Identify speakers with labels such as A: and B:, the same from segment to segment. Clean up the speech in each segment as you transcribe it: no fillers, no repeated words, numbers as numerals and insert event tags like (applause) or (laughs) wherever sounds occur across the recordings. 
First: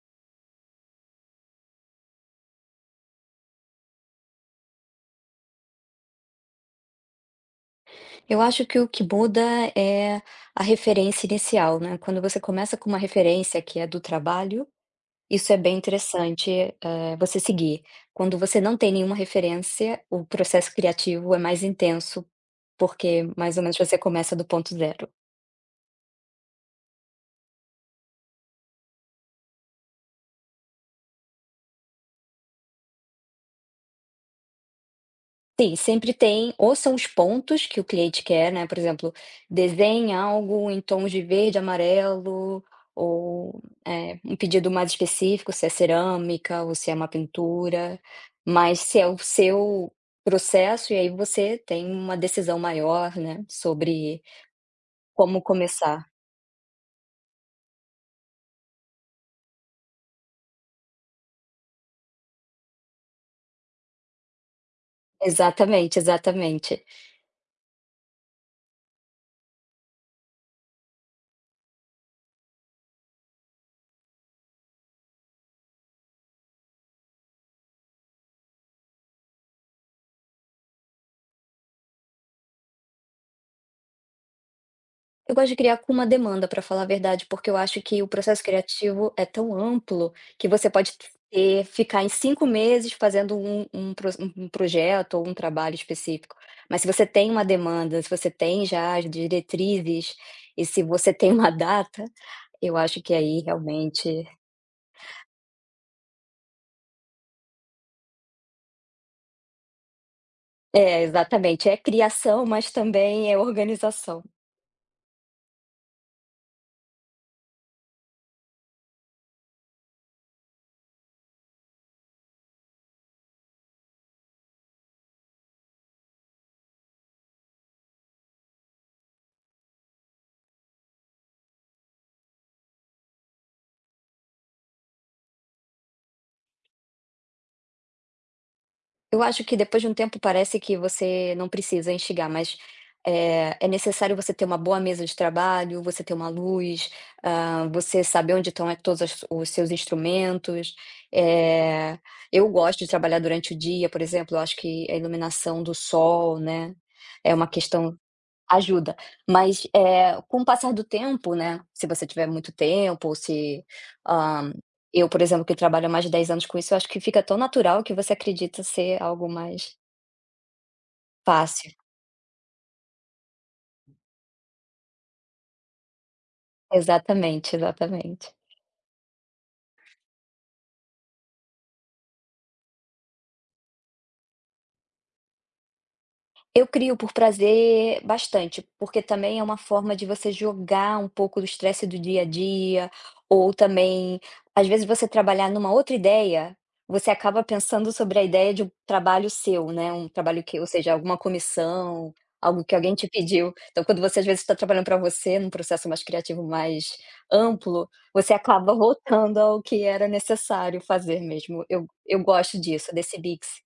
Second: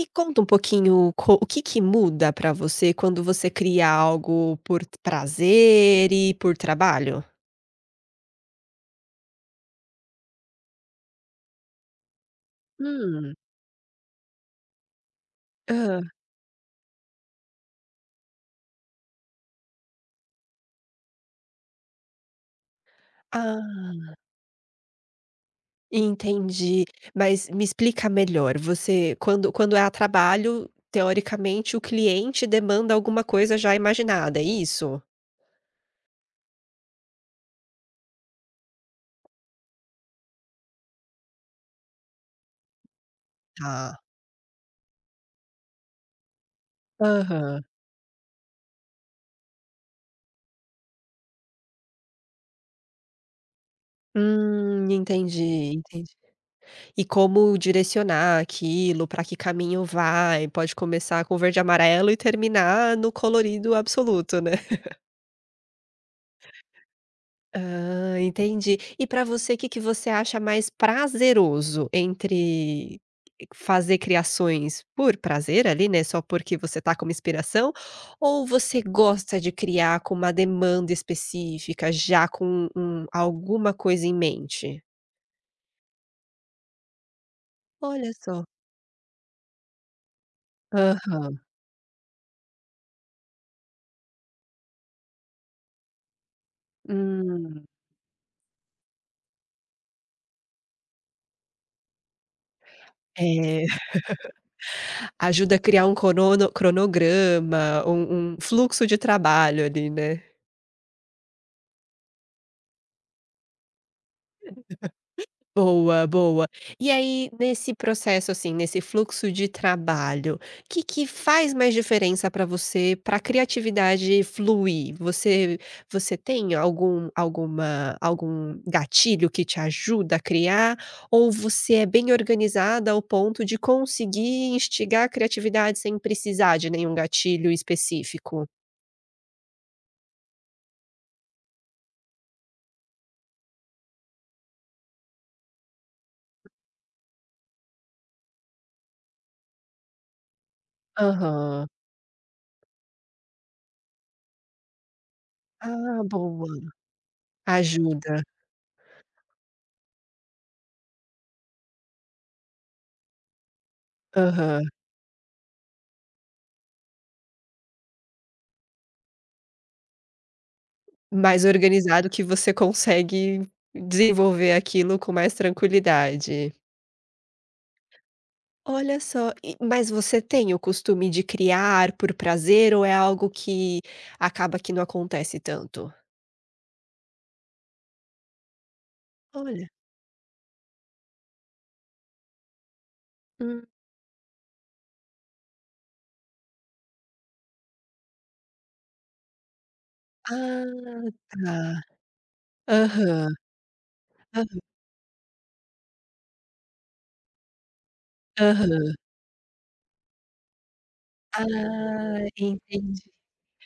A: E conta um pouquinho co o que que muda para você quando você cria algo por prazer e por trabalho?
B: Eu acho que o que muda é a referência inicial, né. Quando você começa com uma
A: Hum.
B: referência que é do trabalho, isso é bem
A: Hã.
B: interessante, você seguir. Quando você não tem nenhuma referência, o processo criativo é mais intenso, porque mais ou menos você
A: Ah,
B: começa do ponto zero.
A: entendi. Mas me explica melhor, você quando é a trabalho, teoricamente, o cliente demanda alguma coisa já imaginada, é isso?
B: Sim, sempre tem ou são os pontos que o cliente quer, né, por exemplo, desenhe algo em tons de verde, amarelo ou,
A: Tá.
B: um pedido mais específico, se é cerâmica ou se é uma
A: Aham.
B: pintura, mas se é o seu processo, e aí você tem uma decisão maior, né, sobre como
A: Entendi,
B: começar.
A: entendi. E como direcionar aquilo, para que caminho vai, pode começar com verde e amarelo e terminar no colorido absoluto, né.
B: Exatamente, exatamente.
A: Ah, entendi. E para você, o que que você acha mais prazeroso entre fazer criações por prazer ali, né, só porque você tá com uma inspiração, ou você gosta de criar com uma demanda específica, já com um alguma coisa em mente?
B: Eu gosto de criar com uma demanda, para falar a verdade, porque eu acho que o
A: Olha
B: processo
A: só.
B: criativo é tão amplo que você pode ter
A: Aham.
B: ficar em 5 meses fazendo um um pro um projeto ou um trabalho específico. Mas se você tem uma
A: Hum,
B: demanda, se você tem já as diretrizes e se você tem uma (laughs) data, eu acho que aí
A: é.
B: realmente
A: Ajuda a criar um cronograma, um fluxo de trabalho ali, né.
B: é, exatamente, é criação, mas também é organização.
A: Boa, boa. E aí, nesse processo, assim, nesse fluxo de trabalho, o que que faz mais diferença para você, para a criatividade fluir? Você tem algum alguma algum gatilho que te ajuda a criar, ou você é bem organizada ao ponto de conseguir instigar a criatividade sem precisar de nenhum gatilho específico?
B: Eu acho que depois de um tempo parece que você não precisa enxergar, mas é necessário você ter uma boa mesa de trabalho, você ter uma luz, você saber onde estão todos os seus instrumentos.
A: Aham.
B: É, eu gosto de trabalhar durante o dia, por exemplo, eu acho que a iluminação do
A: Ah,
B: sol,
A: boa.
B: né, é uma questão.
A: Ajuda.
B: Ajuda, mas, com o passar do tempo, né, se você tiver muito tempo ou se, hã,
A: Aham.
B: eu, por exemplo, que trabalho há mais de 10 anos com isso, eu acho que fica tão natural que você acredita ser algo mais
A: Mais
B: fácil.
A: organizado que você consegue desenvolver aquilo com mais tranquilidade.
B: Exatamente, exatamente.
A: Olha só, e mas você tem o costume de criar por prazer ou é algo que acaba que não acontece tanto?
B: Eu crio por prazer bastante, porque também é uma
A: Olha.
B: forma de você jogar um pouco do estresse do dia a dia, ou
A: Hum.
B: também, às vezes, você trabalhar numa outra ideia, você acaba pensando sobre a ideia de um trabalho seu, né, um trabalho que ou seja,
A: Ah,
B: alguma
A: tá.
B: comissão, algo que alguém te
A: Aham.
B: pediu. Então, quando você, às vezes, está
A: Aham.
B: trabalhando para você, num processo mais criativo, mais amplo, você acaba
A: Aham.
B: voltando ao que era necessário fazer mesmo. Eu
A: Ah,
B: gosto disso,
A: entendi.
B: desse mix.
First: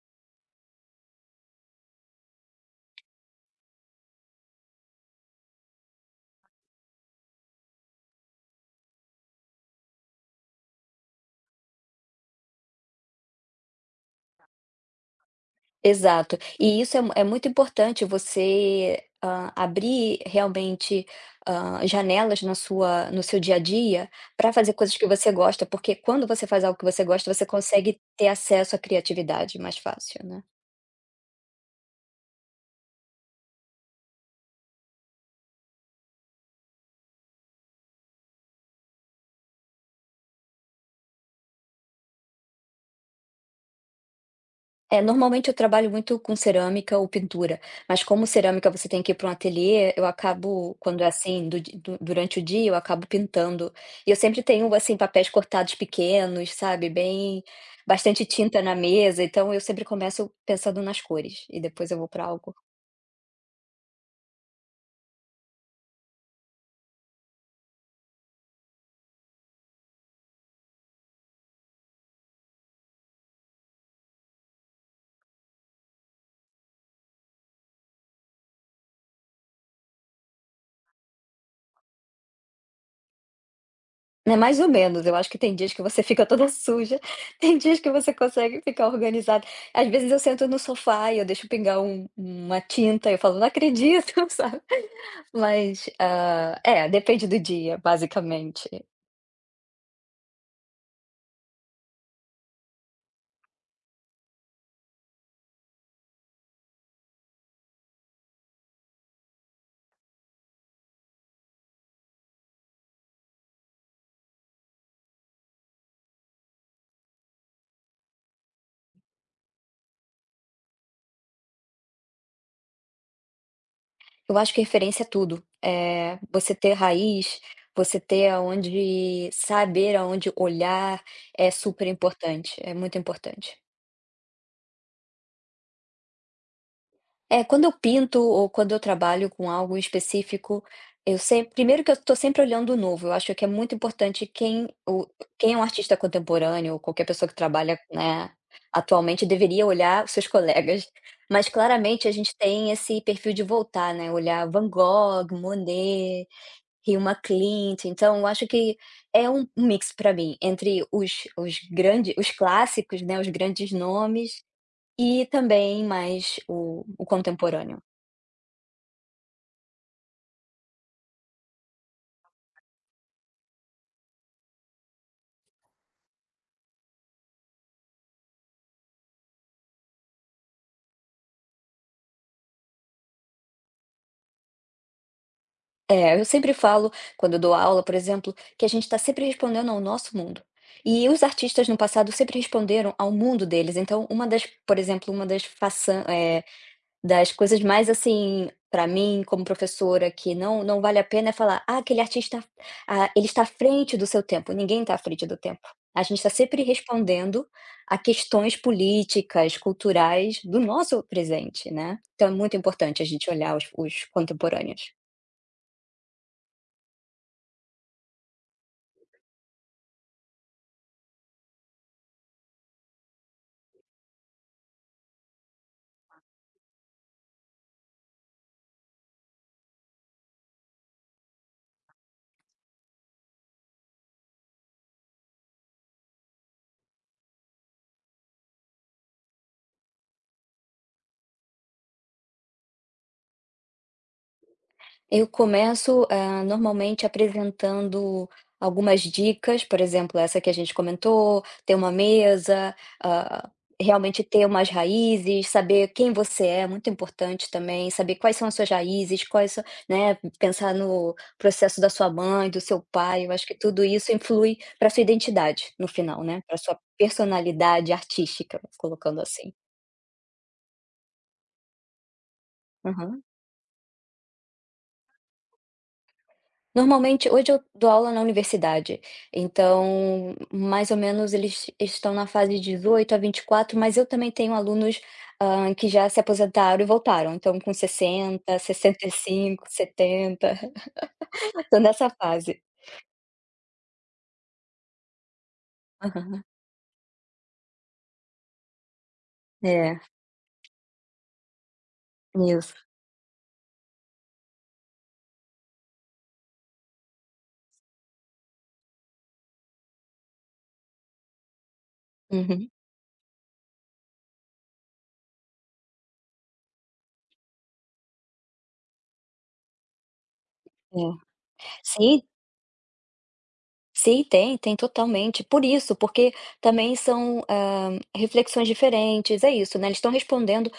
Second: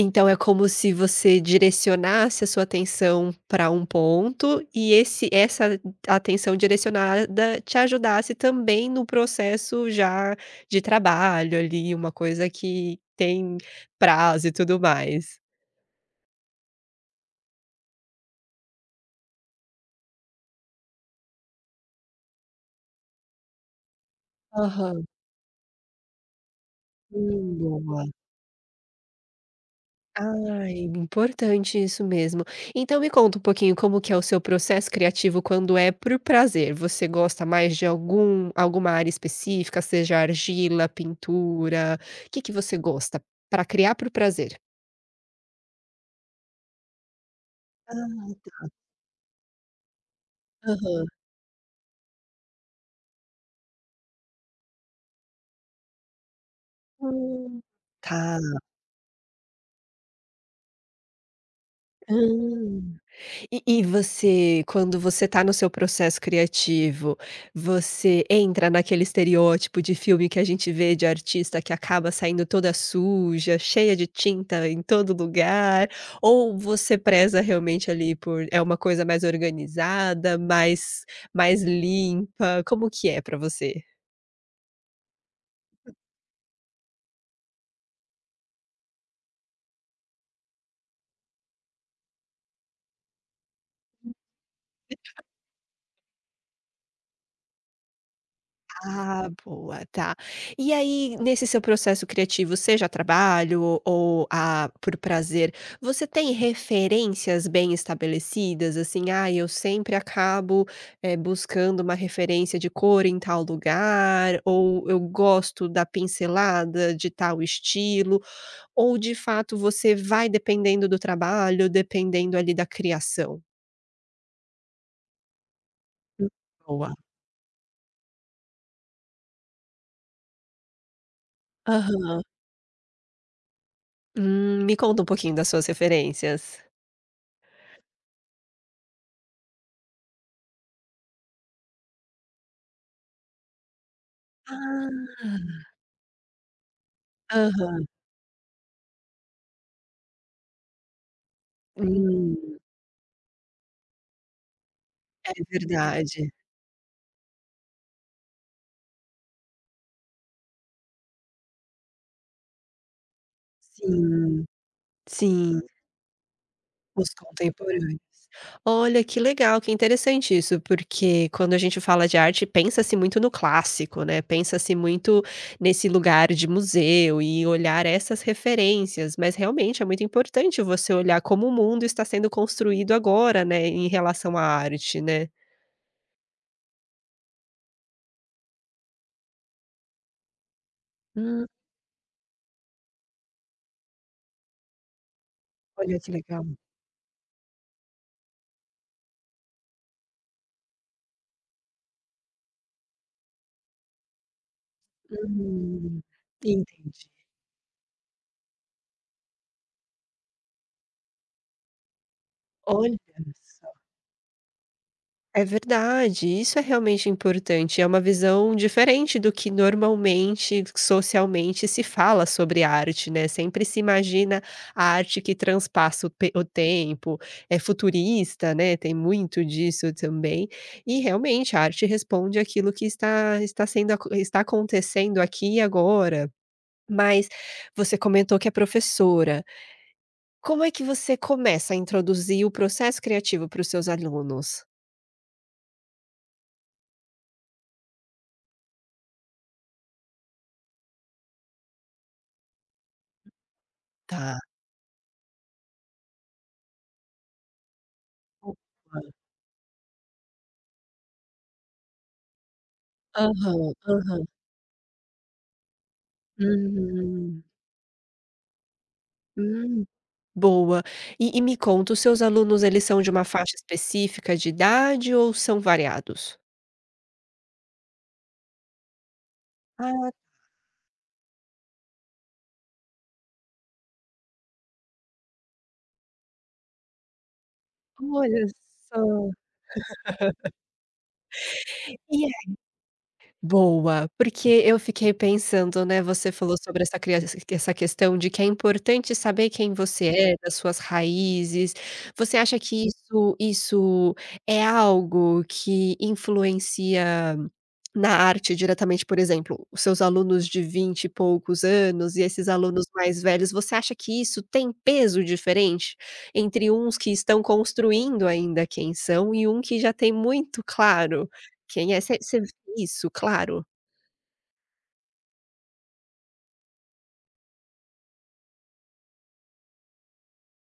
A: Então é como se você direcionasse a sua atenção para um ponto e esse essa atenção direcionada te ajudasse também no processo já de trabalho ali, uma coisa que tem prazo e tudo mais.
B: Exato. E isso é mu é muito importante você, abrir realmente, janelas na sua no seu dia a dia para fazer coisas
A: Aham.
B: que você gosta, porque quando você faz algo que você gosta, você consegue
A: Boa.
B: ter acesso à criatividade mais fácil, né.
A: Ai, importante isso mesmo. Então me conta um pouquinho como que é o seu processo criativo quando é por prazer. Você gosta mais de algum alguma área específica, seja argila, pintura, o que que você gosta para criar por prazer?
B: É, normalmente eu trabalho muito com cerâmica ou pintura,
A: Ah,
B: mas como
A: tá.
B: cerâmica você tem que ir para um ateliê, eu acabo, quando é
A: Aham.
B: assim, do di du durante o dia, eu acabo pintando. E eu sempre tenho, assim, papéis cortados pequenos, sabe, bem
A: Hum.
B: bastante
A: Tá.
B: tinta na mesa, então eu sempre começo pensando nas cores e depois eu vou
A: Hã.
B: para algo.
A: E você, quando você está no seu processo criativo, você entra naquele estereótipo de filme que a gente vê de artista que acaba saindo toda suja, cheia de tinta em todo lugar, ou você preza realmente ali por é uma coisa mais organizada, mais limpa, como que é pra você?
B: É mais ou menos, eu acho que tem dias que você fica toda suja, (laughs) tem dias que você consegue ficar organizado. Às vezes eu sento no sofá e eu deixo pingar uma tinta, eu falo: "Não acredito", (laughs) sabe. Mas, é, depende do dia, basicamente.
A: Ah, boa, tá. E aí, nesse seu processo criativo, seja trabalho ou a por prazer, você tem referências bem estabelecidas? Assim, ah, eu sempre acabo, buscando uma referência de cor em tal lugar, ou eu gosto da pincelada de tal estilo, ou de fato você vai dependendo do trabalho, dependendo ali da criação?
B: Eu acho que referência é tudo, é
A: Hum,
B: você ter
A: boa.
B: raiz, você ter aonde saber aonde olhar é super
A: Aham.
B: importante, é muito importante.
A: Me conta um pouquinho das suas referências.
B: É, quando eu pinto ou quando eu trabalho com algo específico, eu sempre, primeiro que eu estou sempre olhando o novo. Eu acho que é muito importante
A: Ah,
B: quem é um artista contemporâneo ou qualquer pessoa que trabalha,
A: aham.
B: né, atualmente deveria olhar os seus colegas. Mas claramente a gente
A: Hum,
B: tem esse perfil de voltar, né? Olhar Van Gogh,
A: é
B: Monet,
A: verdade.
B: Hilma Klint. Então, eu acho que é um mix para mim entre os grandes, os clássicos, né? Os grandes nomes
A: Sim,
B: e
A: sim,
B: também mais o
A: os
B: contemporâneo.
A: contemporâneos. Olha, que legal, que interessante isso, porque quando a gente fala de arte, pensa-se muito no clássico, né, pensa-se muito nesse lugar de museu e olhar essas referências, mas realmente é muito importante você olhar como o mundo está sendo construído agora, né, em relação à arte, né.
B: É, eu sempre falo, quando eu dou aula, por exemplo, que a gente está sempre respondendo ao nosso mundo. E os
A: Hum,
B: artistas no passado sempre responderam ao mundo deles. Então, por exemplo, uma das
A: olha
B: façan
A: que
B: eh,
A: legal.
B: das coisas mais assim, para mim, como professora, que não vale a pena é falar: "Ah, aquele artista, ele está à frente do seu tempo". Ninguém está à frente do tempo.
A: Hum,
B: A gente está sempre
A: entendi.
B: respondendo a questões políticas, culturais do nosso presente, né. Então é muito
A: Olha,
B: importante a gente olhar os contemporâneos.
A: é verdade, isso é realmente importante, é uma visão diferente do que normalmente, socialmente se fala sobre arte, né, sempre se imagina a arte que transpassa o tempo, é futurista, né, tem muito disso também, e realmente a arte responde àquilo que está sendo acon está acontecendo aqui e agora. Mas você comentou que é professora, como é que você começa a introduzir o processo criativo para os seus alunos?
B: Eu começo, normalmente apresentando algumas dicas, por exemplo, essa que a gente comentou, ter uma mesa, ah, realmente
A: Tá.
B: ter umas raízes, saber quem você é, muito importante também, saber quais são as suas raízes, quais são, né, pensar no processo da sua mãe, do seu pai, eu acho que
A: Aham,
B: tudo isso
A: aham.
B: influi para sua identidade no final, né, para sua
A: Hum,
B: personalidade artística, colocando assim.
A: hum, boa. E me conta, os seus alunos, eles são de
B: Uhum.
A: uma faixa específica de idade ou são variados?
B: Normalmente, hoje eu dou aula na universidade,
A: Ah,
B: então mais ou menos eles estão na fase de 18 a 24, mas eu também tenho alunos, que já se aposentaram e voltaram, então com
A: olha
B: 60, sessenta e
A: só.
B: cinco, 70, (laughs) tô nessa
A: É
B: fase.
A: boa, porque eu fiquei pensando, né,
B: (laughs)
A: você
B: Aham.
A: falou sobre essa questão de que é importante saber quem
B: É,
A: você é, das suas raízes. Você acha
B: isso.
A: que isso é algo que influencia na arte diretamente, por exemplo, os seus alunos de 20 e poucos anos e esses
B: Uhum.
A: alunos mais velhos, você acha que isso tem peso diferente entre uns que estão construindo ainda quem são e um que já tem muito
B: É.
A: claro quem é?
B: Sim,
A: Você vê isso claro?
B: sim, tem, tem totalmente. Por isso, porque também são, reflexões diferentes, é isso, né, eles estão respondendo.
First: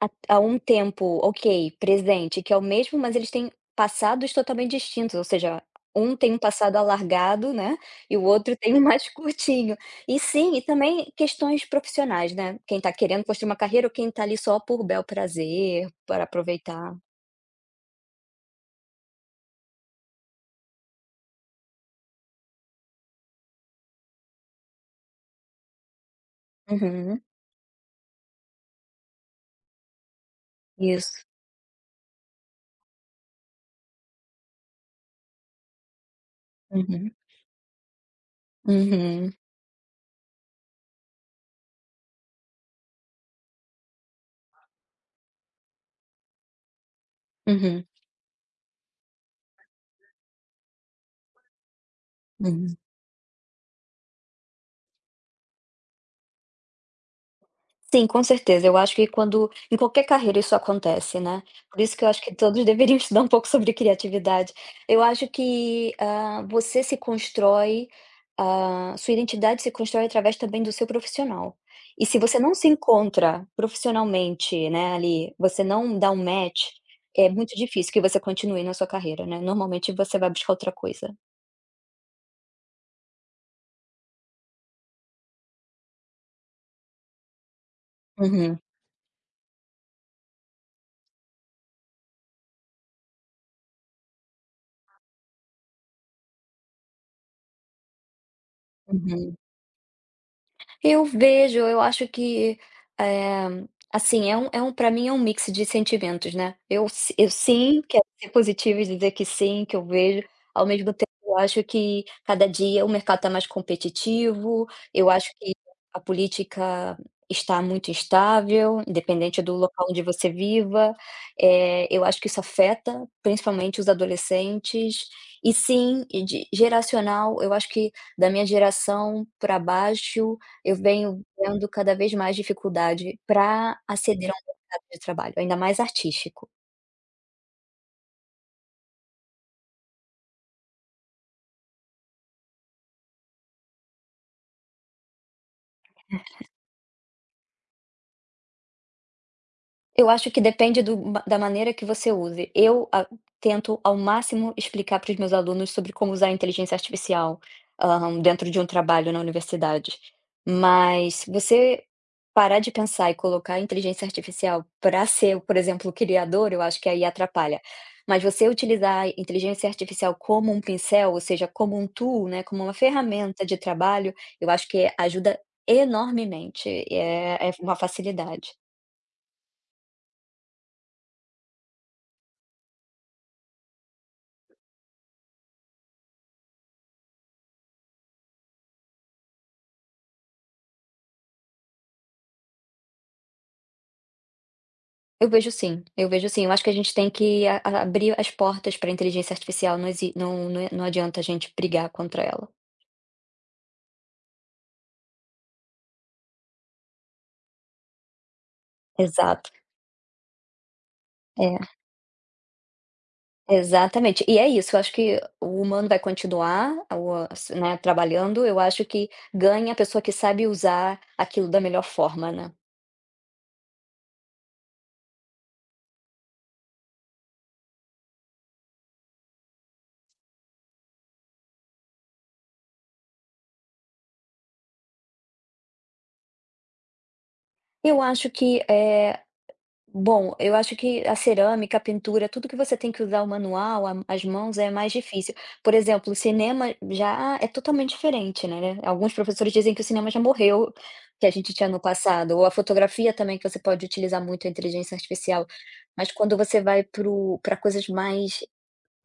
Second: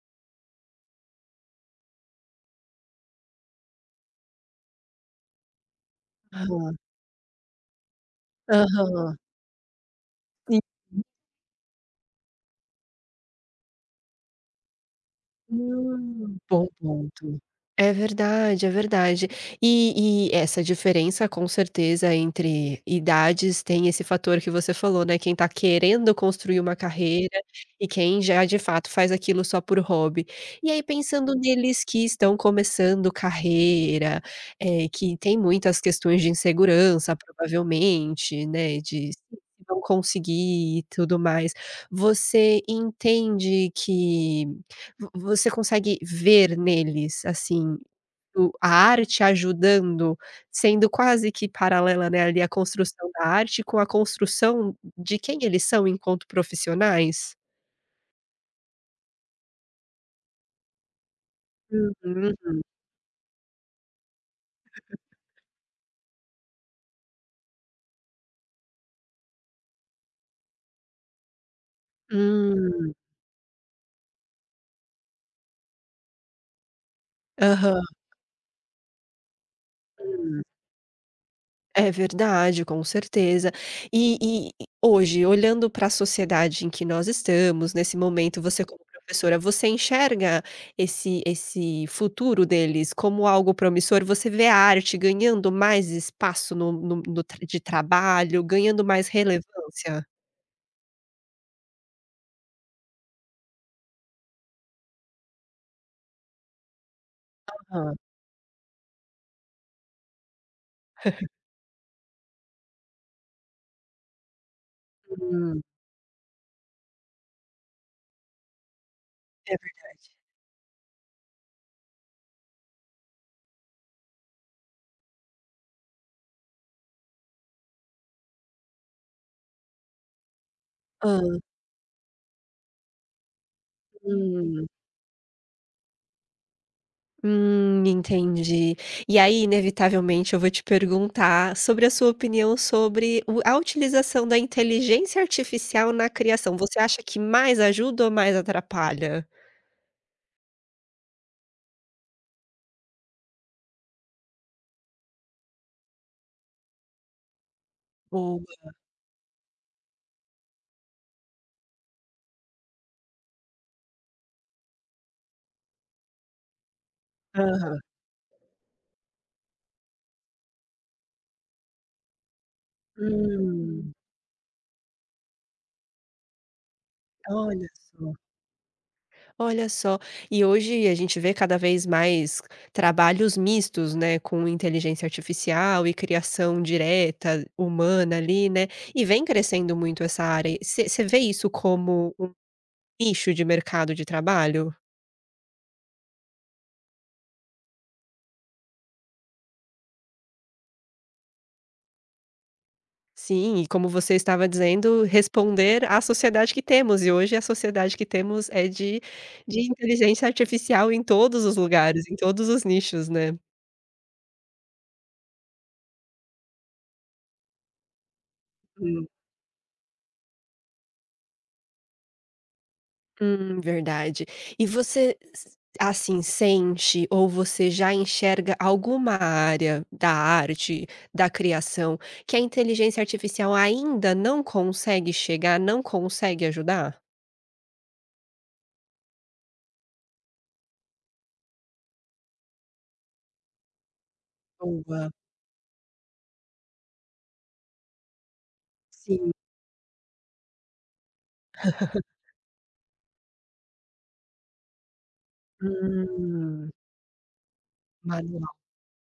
B: Há um tempo, ok, presente, que é o mesmo, mas eles têm passados totalmente distintos, ou seja, um tem um passado
A: Aham,
B: alargado, né, e o outro tem um mais (laughs)
A: aham.
B: curtinho. E sim, e também questões profissionais, né, quem tá querendo construir uma carreira ou quem tá ali só por bel prazer, para
A: Bom
B: aproveitar.
A: ponto. É verdade, é verdade. E essa diferença, com certeza, entre idades tem esse fator que você falou, né, quem tá querendo construir uma
B: Uhum,
A: carreira e quem já, de fato, faz aquilo só por hobby. E aí
B: isso.
A: pensando neles que estão começando carreira, que tem muitas questões de
B: Uhum,
A: insegurança, provavelmente, né, de se
B: uhum,
A: não conseguir e tudo mais, você entende que Vo você consegue ver neles, assim,
B: uhum,
A: o a arte ajudando, sendo quase que paralela, né, ali, a
B: uhum.
A: construção da arte com a construção de quem eles são enquanto profissionais?
B: Sim, com certeza. Eu acho que quando em qualquer carreira isso acontece, né. Por isso que eu acho que
A: Uhum.
B: todos (laughs) deveriam estudar um pouco sobre criatividade. Eu acho que, você se constrói, sua identidade se constrói através também do seu profissional. E se você não se
A: Hum.
B: encontra profissionalmente, né, ali, você não dá um match, é muito
A: Aham.
B: difícil que você continue na sua carreira, né. Normalmente você vai
A: Hum.
B: buscar outra coisa.
A: É verdade, com certeza. E hoje, olhando para a sociedade em que nós estamos, nesse momento,
B: Uhum,
A: você como professora, você enxerga esse futuro deles como algo promissor? Você vê a arte ganhando mais espaço no trabalho, ganhando mais
B: uhum.
A: relevância?
B: Eu vejo, eu acho que, eh, assim, para mim é um mix de sentimentos, né. Eu sim,
A: Hã.
B: quero ser positiva e dizer que sim, que eu vejo, ao mesmo tempo eu acho que cada dia o mercado está mais competitivo, eu acho que
A: Hum,
B: a política está muito instável, independente do
A: é
B: local onde
A: verdade.
B: você viva, eu acho que isso afeta, principalmente os adolescentes. E sim, e de geracional, eu acho que da minha geração para baixo eu
A: Hã.
B: venho vendo cada vez mais dificuldade para aceder a um
A: Hum.
B: mercado de trabalho, ainda mais artístico.
A: Entendi. E aí, inevitavelmente, eu vou te perguntar sobre a sua opinião sobre o a utilização da inteligência artificial na criação. Você acha que mais ajuda ou mais atrapalha?
B: Eu acho que depende do ma da maneira que você use. Eu a tento ao máximo explicar para os meus alunos sobre como usar a inteligência artificial,
A: Boa.
B: dentro de um trabalho na universidade. Mas se você parar de pensar e colocar a inteligência artificial para ser, por exemplo, o criador, eu acho que aí atrapalha.
A: Aham.
B: Mas você utilizar a inteligência artificial como um pincel, ou seja, como um tool, né, como uma ferramenta de
A: Hum,
B: trabalho, eu acho que ajuda enormemente, é
A: olha
B: uma
A: só.
B: facilidade.
A: Olha só. E hoje a gente vê cada vez mais trabalhos mistos, né, com inteligência artificial e criação direta humana ali, né, e vem crescendo muito essa área. Você vê isso como nicho de mercado de trabalho?
B: Eu vejo sim, eu vejo sim. Eu acho que a gente tem que a abrir as portas para a inteligência artificial, não exi não não é- não adianta a gente brigar contra ela.
A: Sim, e como você estava dizendo, responder à sociedade que temos, e hoje a sociedade que temos é
B: Exato.
A: de inteligência artificial em todos os
B: É,
A: lugares, em todos os nichos, né.
B: exatamente. E é isso, eu acho que o humano vai continuar, o a né, trabalhando, eu acho
A: Hum,
B: que ganha a pessoa que sabe usar aquilo da melhor forma, né.
A: verdade. E você s assim, sente ou você já enxerga alguma área da arte, da criação, que a inteligência artificial ainda não consegue chegar, não consegue ajudar?
B: Eu acho que, bom, eu acho que a cerâmica, a pintura, tudo que você tem que usar o manual, a as mãos, é mais
A: Boa.
B: difícil. Por exemplo, o cinema já é totalmente diferente, né. Alguns
A: Sim.
B: professores dizem que o cinema já morreu, que a gente tinha no
A: (laughs)
B: passado, ou a fotografia também, que você pode utilizar muito a inteligência artificial. Mas quando você
A: Hum.
B: vai para coisas mais
A: Manual.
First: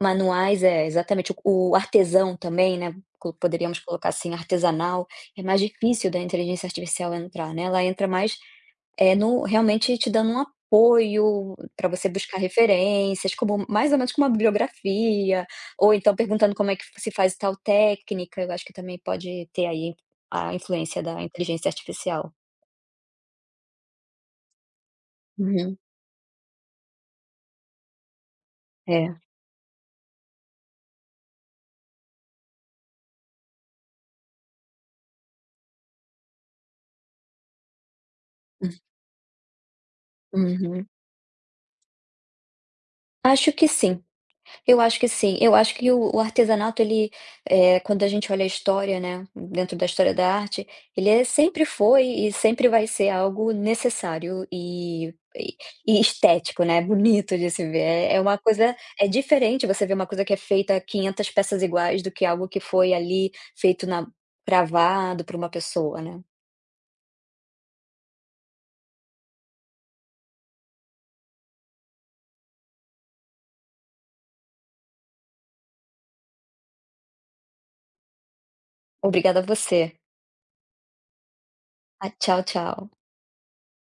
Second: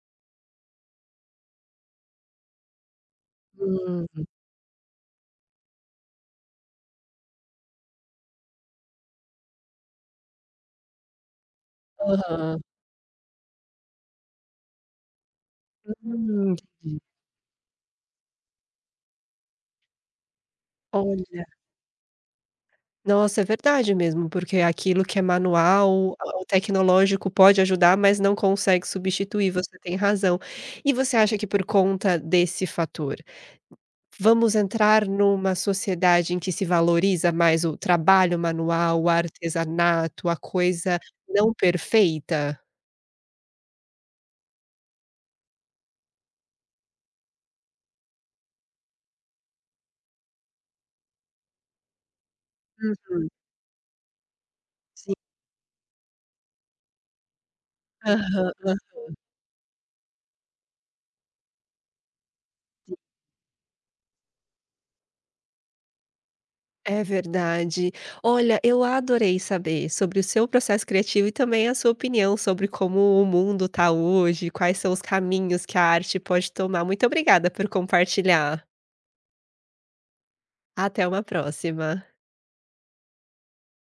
B: manuais, é, exatamente. O artesão também, né, co poderíamos colocar
A: Hum.
B: assim, artesanal, é mais difícil da inteligência artificial entrar, né, ela entra mais, é no realmente te dando um apoio para você buscar
A: Aham.
B: referências, como mais ou menos como uma bibliografia, ou então perguntando como é que
A: Entendi.
B: se faz tal técnica, eu acho que também pode ter aí a influência da
A: Olha,
B: inteligência artificial.
A: nossa, é verdade mesmo, porque aquilo que é
B: Uhum.
A: manual, o tecnológico pode ajudar, mas não consegue
B: É.
A: substituir, você tem razão. E você acha que por conta desse fator, vamos entrar numa sociedade em que se valoriza mais o trabalho manual, o artesanato, a
B: Uhum.
A: coisa não perfeita?
B: Acho que sim. Eu acho que sim. Eu acho que o artesanato ele, quando a gente olha a história, né, dentro da história da arte, ele sempre foi e sempre vai ser
A: Uhum,
B: algo necessário e
A: sim.
B: e e estético, né, bonito de se ver. É uma
A: Aham,
B: coisa
A: aham.
B: é diferente você ver uma coisa que é feita 500 peças iguais do que algo que foi ali feito na cravado por uma pessoa, né.
A: É verdade. Olha, eu adorei saber sobre o seu processo criativo e também a sua opinião sobre como o mundo está hoje, quais são os caminhos que a arte pode tomar. Muito obrigada por compartilhar.
B: Obrigada a você.
A: Até uma próxima.
B: Ah, tchau, tchau.